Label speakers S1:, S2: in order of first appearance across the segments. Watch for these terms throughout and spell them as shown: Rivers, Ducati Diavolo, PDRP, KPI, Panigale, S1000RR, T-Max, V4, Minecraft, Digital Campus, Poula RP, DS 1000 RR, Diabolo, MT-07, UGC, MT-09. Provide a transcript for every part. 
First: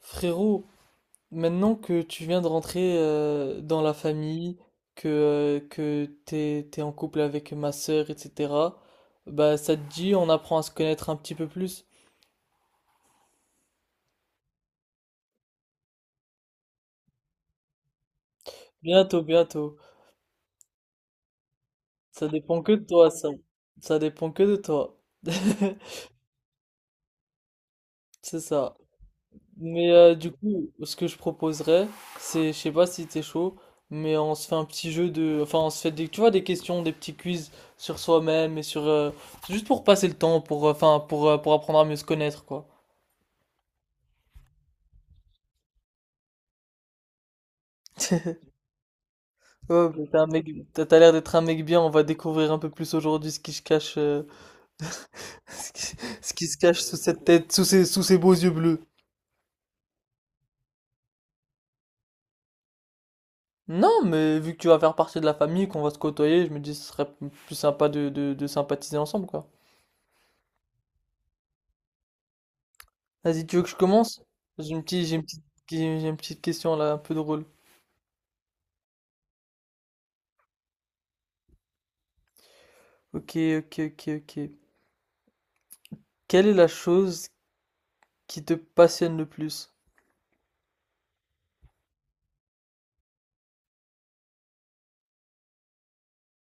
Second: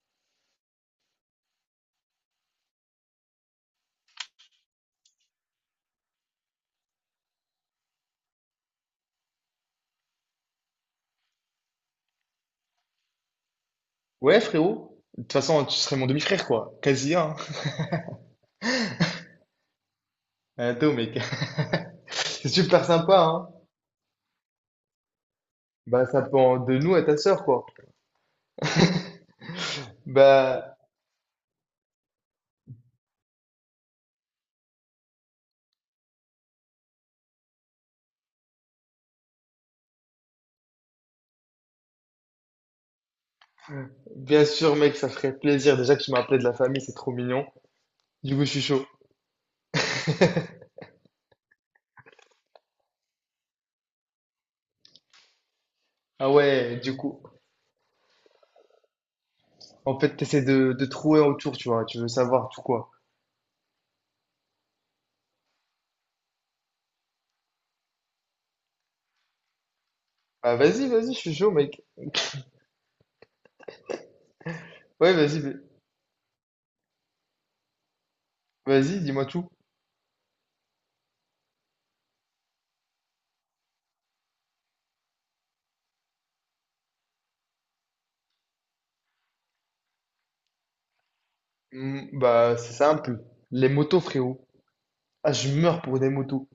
S1: Frérot, maintenant que tu viens de rentrer dans la famille, que t'es en couple avec ma sœur, etc., bah ça te dit, on apprend à se connaître un petit peu plus.
S2: Ouais, frérot. De toute façon, tu serais mon demi-frère, quoi. Quasi, hein.
S1: Bientôt, bientôt.
S2: Attends, mec.
S1: Ça
S2: C'est
S1: dépend que de
S2: super
S1: toi,
S2: sympa,
S1: ça.
S2: hein.
S1: Ça dépend que de toi.
S2: Bah, ça dépend de nous à ta sœur, quoi.
S1: C'est ça. Mais du coup,
S2: Bah,
S1: ce que je proposerais, c'est, je sais pas si t'es chaud, mais on se fait un petit jeu de, enfin, on se fait des, tu vois, des questions, des petits quiz sur soi-même et juste pour passer le temps, enfin, pour apprendre à mieux se connaître, quoi.
S2: bien sûr, mec, ça ferait plaisir. Déjà que tu m'as appelé de la famille, c'est trop mignon. Du coup, je suis chaud.
S1: Ouais, mais t'es un mec, t'as l'air d'être un mec bien. On va découvrir un peu plus aujourd'hui ce qui se cache, ce qui,
S2: Ah
S1: ce qui se
S2: ouais,
S1: cache sous
S2: du coup.
S1: cette tête, sous ces beaux yeux bleus.
S2: En fait, t'essaies de trouver autour, tu vois. Tu veux savoir tout quoi.
S1: Non, mais vu que tu vas faire partie de la famille, qu'on va se côtoyer, je me dis ce serait plus sympa de sympathiser ensemble, quoi.
S2: Ah vas-y, vas-y, je suis chaud, mec.
S1: Vas-y, tu veux que je commence? J'ai une petite,
S2: Ouais,
S1: j'ai une
S2: vas-y,
S1: petite, j'ai une petite question là, un peu drôle.
S2: vas-y, dis-moi tout.
S1: Ok, ok, ok, ok. Quelle est la chose qui te passionne le plus?
S2: Hmm, bah, c'est simple. Les motos, frérot. Ah, je meurs pour des motos.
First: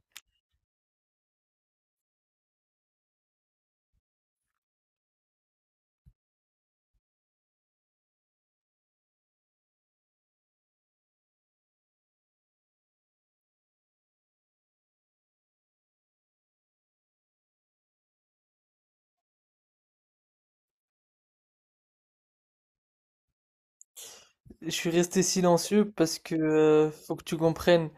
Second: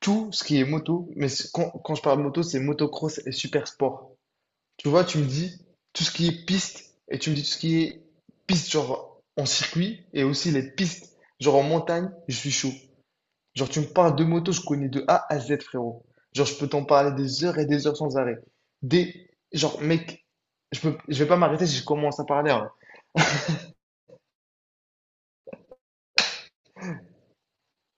S2: Tout ce qui est moto, mais quand, quand je parle moto, c'est motocross et super sport. Tu vois, tu me dis tout ce qui est piste et tu me dis tout ce qui est piste, genre en circuit et aussi les pistes, genre en montagne, je suis chaud. Genre, tu me parles de moto, je connais de A à Z, frérot. Genre, je peux t'en parler des heures et des heures sans arrêt. Des, genre, mec, je peux, je vais pas m'arrêter si je commence à parler, hein.
S1: Je suis resté silencieux parce que faut que tu comprennes,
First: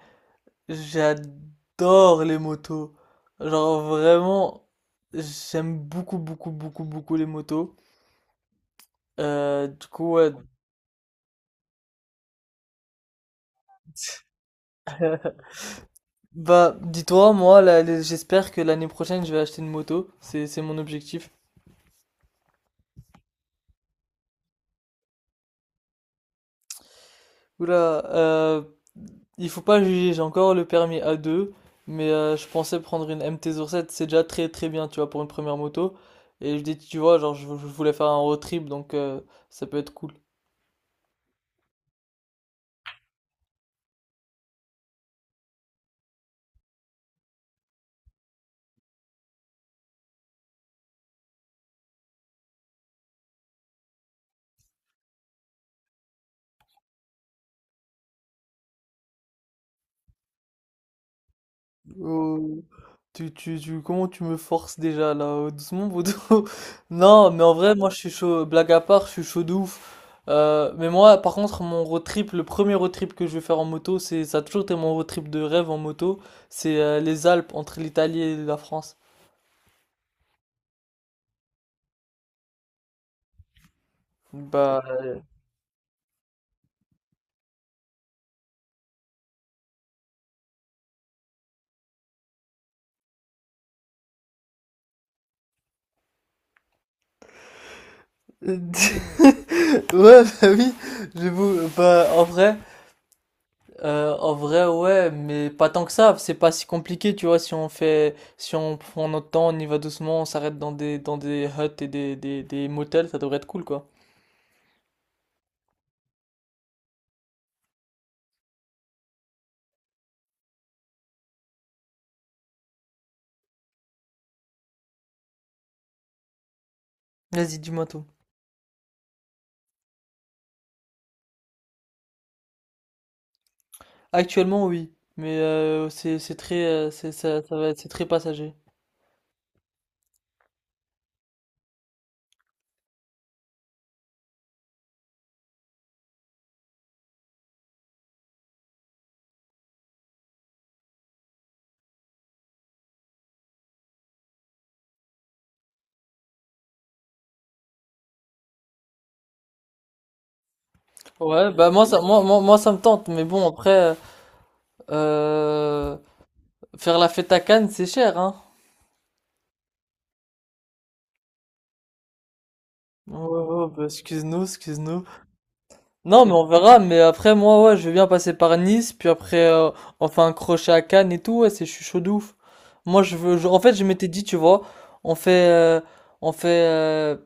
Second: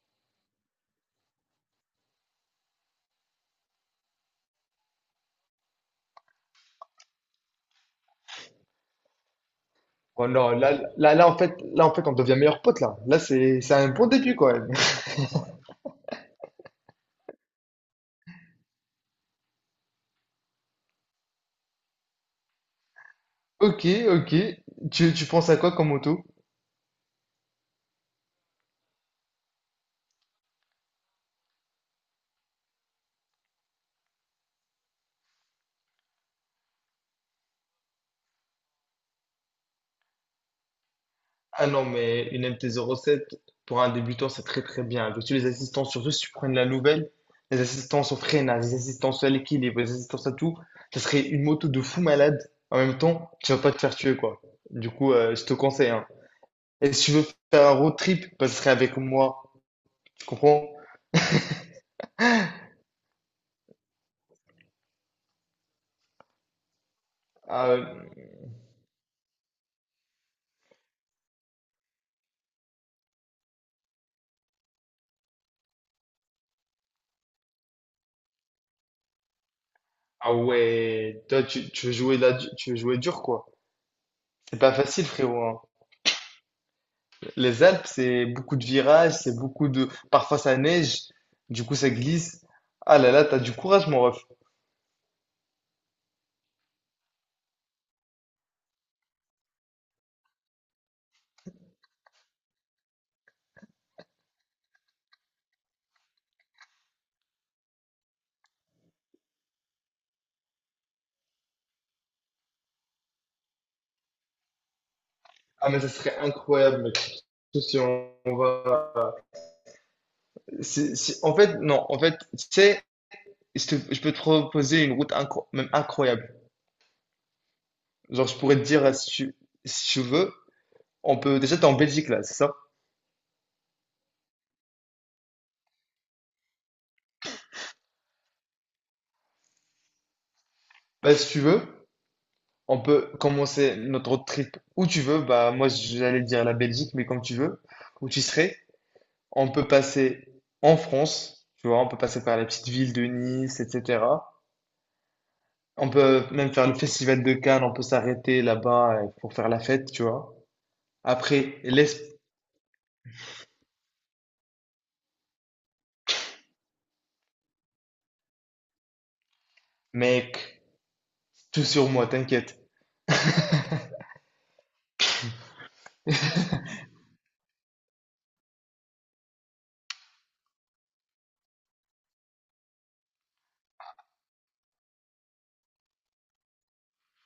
S1: j'adore les motos. Genre vraiment, j'aime beaucoup, beaucoup, beaucoup, beaucoup les motos. Du coup,
S2: Oh
S1: ouais.
S2: non, là, là, là, en fait, on devient meilleurs potes là. Là, c'est un bon début, quand même.
S1: Bah, dis-toi, moi, là, j'espère que l'année prochaine, je vais acheter une moto. C'est mon objectif.
S2: Ok, ok. Tu penses à quoi comme moto?
S1: Oula, il faut pas juger, j'ai encore le permis A2, mais je pensais prendre une MT-07, c'est déjà très très bien, tu vois, pour une première moto. Et je dis, tu vois, genre, je voulais faire un road trip, donc ça peut être cool.
S2: Ah non, mais une MT-07, pour un débutant, c'est très très bien. Parce que les assistants, surtout si tu prends de la nouvelle, les assistances au freinage, les assistances à l'équilibre, les assistances à tout, ça serait une moto de fou malade. En même temps, tu vas pas te faire tuer, quoi. Du coup, je te conseille, hein. Et si tu veux faire un road trip, bah, ce serait avec moi. Tu comprends?
S1: Oh, comment tu me forces déjà là, doucement, Bodo? Non, mais en vrai,
S2: Ah,
S1: moi je suis chaud, blague à part, je suis chaud de ouf. Mais moi, par contre, mon road trip, le premier road trip que je vais faire en moto, c'est, ça a toujours été mon road trip de rêve en moto, c'est les Alpes entre l'Italie et la France.
S2: ah ouais, toi, tu veux jouer là, tu veux jouer dur, quoi. C'est pas
S1: Bah,
S2: facile, frérot, hein. Les Alpes, c'est beaucoup de virages, c'est beaucoup de... Parfois ça neige, du coup ça glisse. Ah là là, t'as du courage, mon ref.
S1: ouais, bah oui, j'avoue, bah, en vrai, ouais, mais pas tant que ça, c'est pas si compliqué, tu vois, si on fait, si on prend notre temps, on y va doucement, on s'arrête dans des, des motels, ça devrait être cool, quoi.
S2: Ah, mais ça serait incroyable, mec. Surtout si on va. En fait, non, en fait, tu sais, je peux te proposer une route même incroyable.
S1: Vas-y, dis-moi tout.
S2: Genre, je pourrais te dire, si tu, si tu veux, on peut, déjà, t'es en Belgique, là, c'est ça?
S1: Actuellement, oui, mais c'est très, c'est, ça va, c'est très passager.
S2: Bah, si tu veux, on peut commencer notre road trip où tu veux. Bah, moi, j'allais dire la Belgique, mais comme tu veux, où tu serais. On peut passer en France, tu vois, on peut passer par la petite ville de Nice, etc. On peut même faire le festival de Cannes, on peut s'arrêter là-bas pour faire la fête, tu vois.
S1: Ouais,
S2: Après,
S1: bah, moi, ça,
S2: laisse,
S1: moi, ça me tente, mais bon, après, euh, faire la fête à Cannes, c'est cher, hein.
S2: mec, tout sur moi, t'inquiète.
S1: Oh, oh, oh, bah, excuse-nous, excuse-nous. Non, mais on verra. Mais après, moi, ouais, je vais bien passer par Nice. Puis après, on fait un crochet à Cannes et tout. Ouais, c'est, je suis chaud de ouf. Moi, je veux. En fait, je m'étais dit, tu vois, on fait. On fait.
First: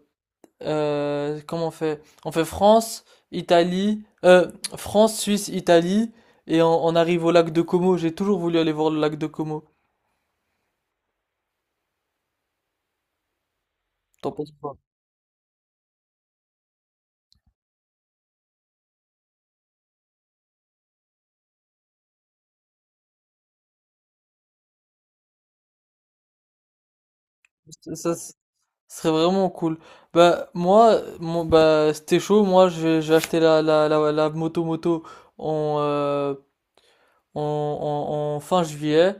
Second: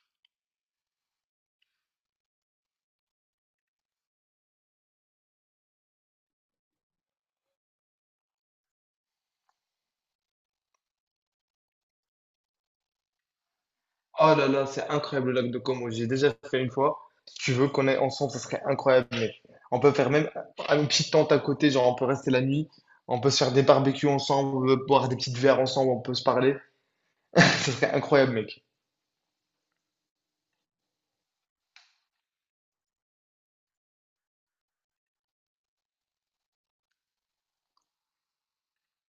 S1: Comment on fait? On fait France, Italie. France, Suisse, Italie. Et on arrive au lac de Como. J'ai toujours voulu aller voir le lac de Como. T'en
S2: Oh là
S1: penses
S2: là,
S1: quoi?
S2: c'est incroyable le lac de Como, j'ai déjà fait une fois. Si tu veux qu'on aille ensemble, ça serait incroyable. On peut faire même une petite tente à côté, genre on peut rester la nuit, on peut se faire des barbecues ensemble, boire des petites verres ensemble, on peut se parler. Ça serait
S1: Ça, ça, Ce
S2: incroyable, mec.
S1: serait vraiment cool. Bah, bah, c'était chaud. Moi, je vais acheter la moto en, euh, en fin juillet.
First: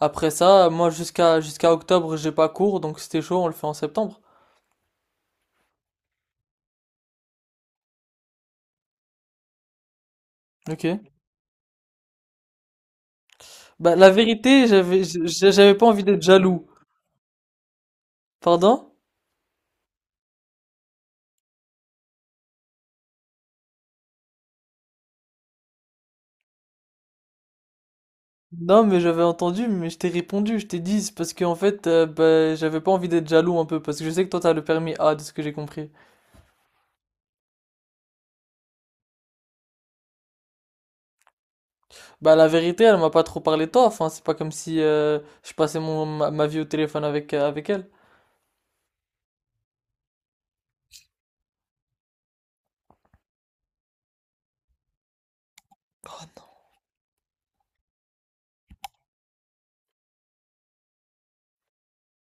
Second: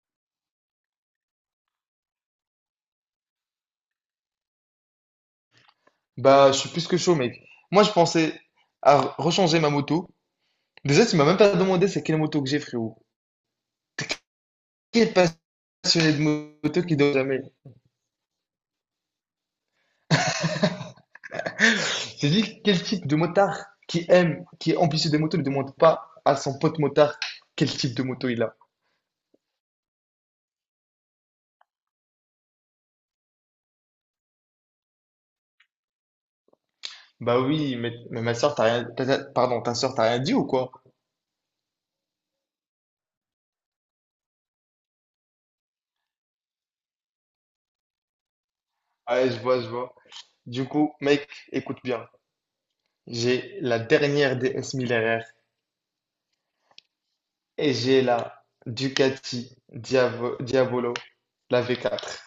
S1: Après ça, moi, jusqu'à octobre, j'ai pas cours. Donc, c'était chaud, on le fait en septembre.
S2: Bah, je suis plus que chaud, mec. Moi, je pensais à rechanger ma moto.
S1: Ok.
S2: Déjà, tu m'as même pas demandé c'est quelle moto que j'ai, frérot.
S1: Bah, la vérité,
S2: Quel
S1: j'avais pas envie
S2: passionné de
S1: d'être jaloux.
S2: moto qui donne jamais.
S1: Pardon?
S2: J'ai dit, quel type de motard qui aime, qui est ambitieux des motos, ne demande pas à son pote motard quel type de moto il a.
S1: Non, mais j'avais entendu, mais je t'ai répondu, je t'ai dit. C'est parce qu'en fait, bah, j'avais pas envie d'être jaloux un peu. Parce que je sais que toi, t'as le permis A, de ce que j'ai compris.
S2: Bah oui, mais ma soeur, t'as rien, pardon, ta soeur, t'as rien dit ou quoi?
S1: Bah la vérité, elle m'a pas trop parlé taf, hein. C'est pas comme si je passais ma vie au téléphone avec, avec elle.
S2: Ouais, je vois, je vois. Du coup, mec, écoute bien. J'ai la dernière DS 1000 RR et j'ai la Ducati Diavolo, la V4.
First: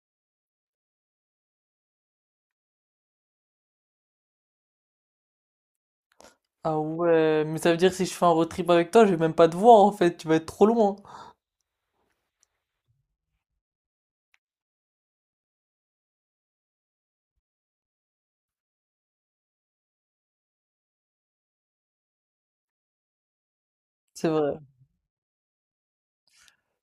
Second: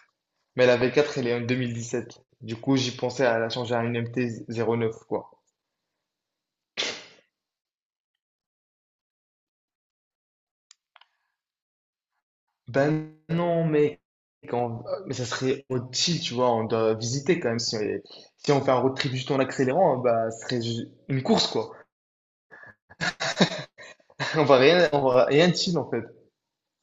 S2: Mais la V4, elle est en 2017. Du coup, j'y pensais à la changer à une MT-09, quoi.
S1: Ah ouais, mais ça veut dire que si je fais un road trip avec toi, je vais même pas te voir en fait, tu vas être trop loin.
S2: Ben non, mais, quand... mais ça serait utile, tu vois. On doit visiter quand même. Si, on, si on fait un road trip juste en accélérant, bah, ce serait une course, quoi.
S1: C'est vrai,
S2: On va rien chill, en fait.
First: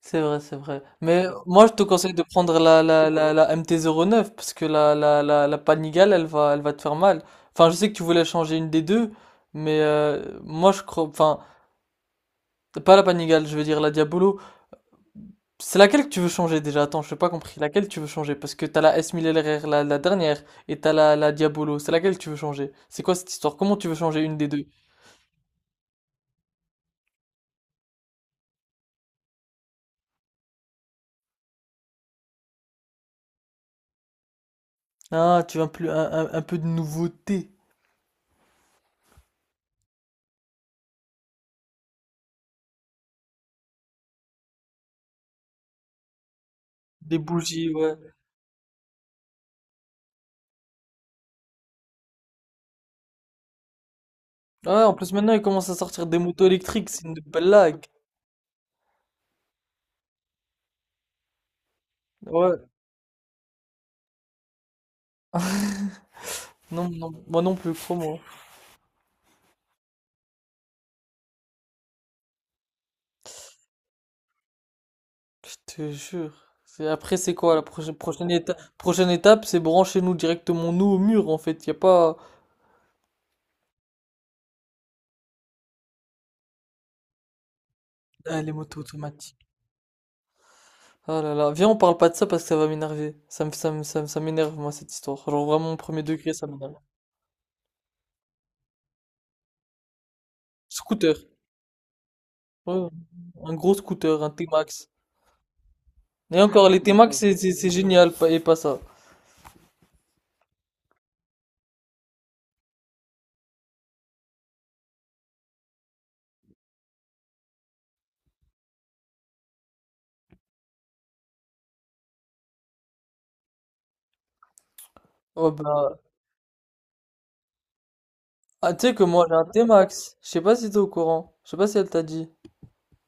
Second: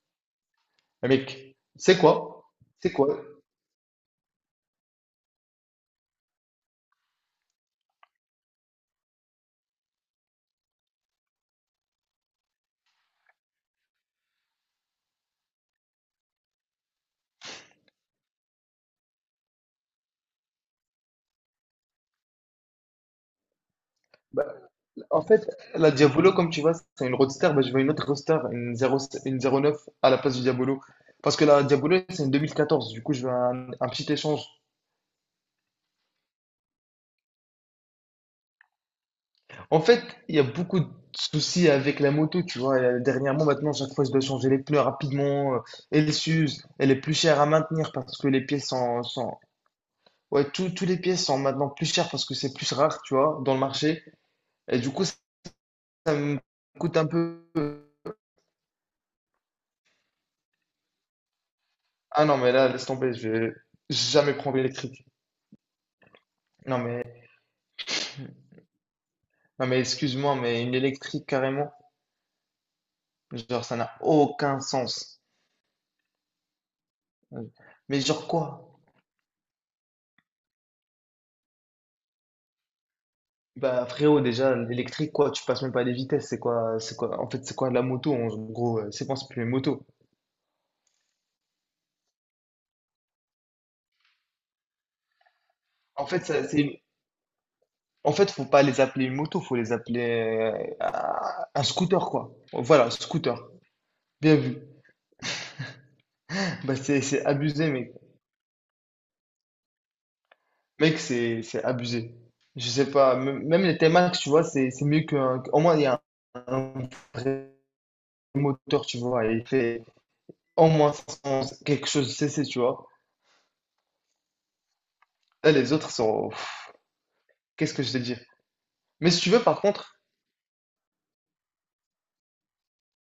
S1: c'est vrai.
S2: Mais
S1: Mais
S2: mec,
S1: moi je te
S2: c'est
S1: conseille de
S2: quoi?
S1: prendre la,
S2: C'est
S1: la,
S2: quoi?
S1: la, la MT-09 parce que la Panigale, elle va te faire mal. Enfin, je sais que tu voulais changer une des deux, mais moi je crois, enfin, pas la Panigale, je veux dire la Diabolo. C'est laquelle que tu veux changer déjà? Attends, je n'ai pas compris. Laquelle tu veux changer? Parce que t'as la S1000RR, la dernière, et t'as la Diabolo. C'est laquelle que tu veux changer? C'est quoi cette histoire? Comment tu veux changer une
S2: Bah,
S1: des deux?
S2: en fait, la Diabolo, comme tu vois, c'est une roadster. Bah, je veux une autre roadster, une 0, une 09 à la place du Diabolo. Parce que la Diabolo, c'est une 2014. Du coup, je veux un petit échange.
S1: Ah, tu veux un, plus, un, un peu de nouveauté.
S2: En fait, il y a beaucoup de soucis avec la moto, tu vois. Dernièrement, maintenant, chaque fois, je dois changer les pneus rapidement. Elle s'use. Elle est plus
S1: Des
S2: chère à
S1: bougies,
S2: maintenir
S1: ouais.
S2: parce que les pièces sont... Ouais, tous les pièces sont maintenant plus chères parce que c'est plus rare, tu vois, dans le marché. Et
S1: Ouais,
S2: du
S1: en
S2: coup,
S1: plus maintenant ils commencent à sortir
S2: ça
S1: des
S2: me
S1: motos électriques,
S2: coûte
S1: c'est
S2: un
S1: une
S2: peu...
S1: blague.
S2: Ah non, mais
S1: Ouais,
S2: là, laisse tomber, je vais jamais prendre l'électrique. Non,
S1: non,
S2: mais,
S1: non, moi non plus, crois-moi.
S2: non, mais excuse-moi, mais une électrique, carrément, genre, ça n'a aucun sens.
S1: Je te jure. Après, c'est
S2: Euh,
S1: quoi
S2: Mais genre
S1: prochaine étape?
S2: quoi?
S1: Prochaine étape, c'est brancher nous directement nous au mur en fait. Y a pas.
S2: Bah frérot, déjà l'électrique quoi, tu passes même pas les vitesses, c'est quoi, en fait c'est quoi la moto en
S1: Ah, les
S2: gros,
S1: motos
S2: c'est quoi, c'est
S1: automatiques.
S2: plus une moto.
S1: Ah là là, viens, on parle pas de ça parce que ça va m'énerver. Ça m'énerve, moi, cette histoire. Genre, vraiment, au premier
S2: En fait
S1: degré, ça
S2: ça, c'est,
S1: m'énerve.
S2: en fait faut pas les appeler une moto, faut les appeler euh,
S1: Scooter.
S2: un scooter quoi.
S1: Ouais,
S2: Voilà, scooter.
S1: un gros scooter, un
S2: Bien vu.
S1: T-Max. Et encore,
S2: Bah
S1: les T-Max,
S2: c'est
S1: c'est
S2: abusé mec,
S1: génial, et pas ça.
S2: mec c'est abusé. Je sais pas, même les T-Max tu vois, c'est mieux qu'un, au moins il y a un, un vrai moteur tu vois, et il fait au moins 500, quelque chose CC tu vois.
S1: Oh
S2: Là les autres
S1: bah.
S2: sont, pff, qu'est-ce que je te dis.
S1: Ah, tu sais que
S2: Mais si
S1: moi,
S2: tu
S1: j'ai
S2: veux,
S1: un
S2: par contre.
S1: T-Max. Je sais pas si t'es au courant. Je sais pas si elle t'a dit.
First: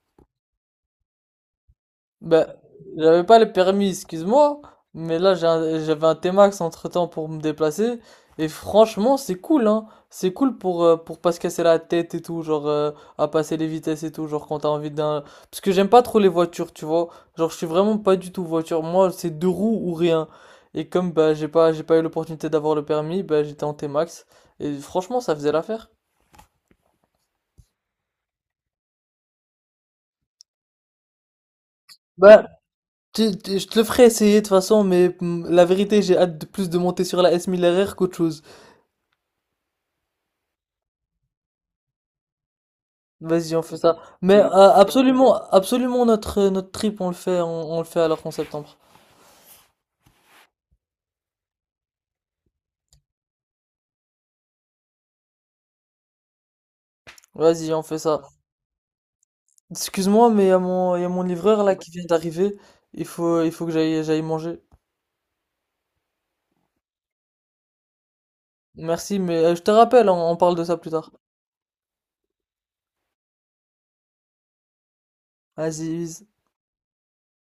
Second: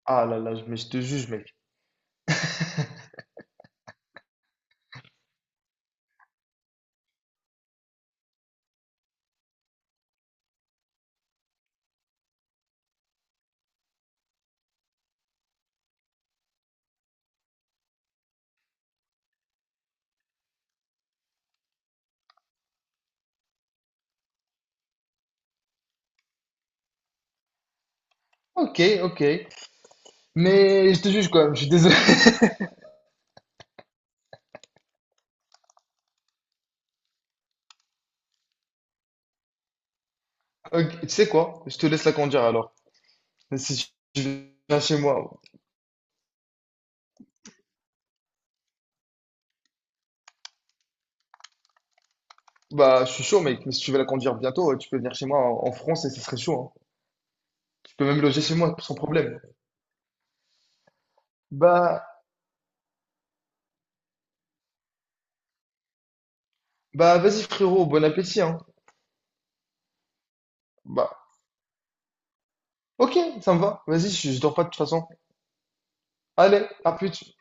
S2: Ah là là, mais je te juge, mec.
S1: Ben j'avais pas le permis, excuse-moi, mais j'avais un T-Max entre-temps pour me déplacer, et franchement c'est cool, hein. C'est cool pour pas se casser la tête et tout, genre à passer les vitesses et tout, genre quand t'as envie d'un... Parce que j'aime pas trop les voitures, tu vois. Genre je suis vraiment pas du tout voiture, moi c'est deux roues ou rien. Et comme bah j'ai pas eu l'opportunité d'avoir le permis, bah j'étais en T-Max, et franchement ça faisait l'affaire.
S2: Ok, ok. Mais je te juge quand même, je suis désolé.
S1: Bah, je te le ferai essayer de toute façon, mais mm, la vérité j'ai hâte de plus de monter sur la S1000RR qu'autre chose.
S2: Ok, tu sais quoi? Je te laisse la conduire alors.
S1: Vas-y,
S2: Mais
S1: on fait
S2: si
S1: ça.
S2: tu
S1: Mais
S2: viens chez
S1: absolument,
S2: moi,
S1: absolument notre notre trip, on le fait, on le fait alors qu'en septembre.
S2: bah je suis chaud, mec. Mais si tu veux la conduire bientôt, tu peux venir chez moi en France et ce serait chaud, hein.
S1: Vas-y, on
S2: Tu
S1: fait
S2: peux
S1: ça.
S2: même loger chez moi sans problème.
S1: Excuse-moi, mais il y a mon livreur là qui vient
S2: Bah,
S1: d'arriver. Il faut que j'aille manger.
S2: bah vas-y, frérot, bon appétit, hein.
S1: Merci, mais je te rappelle, on parle de ça plus tard.
S2: Bah, ok, ça me va. Vas-y, je dors pas de toute façon.
S1: Vas-y,
S2: Allez, à plus.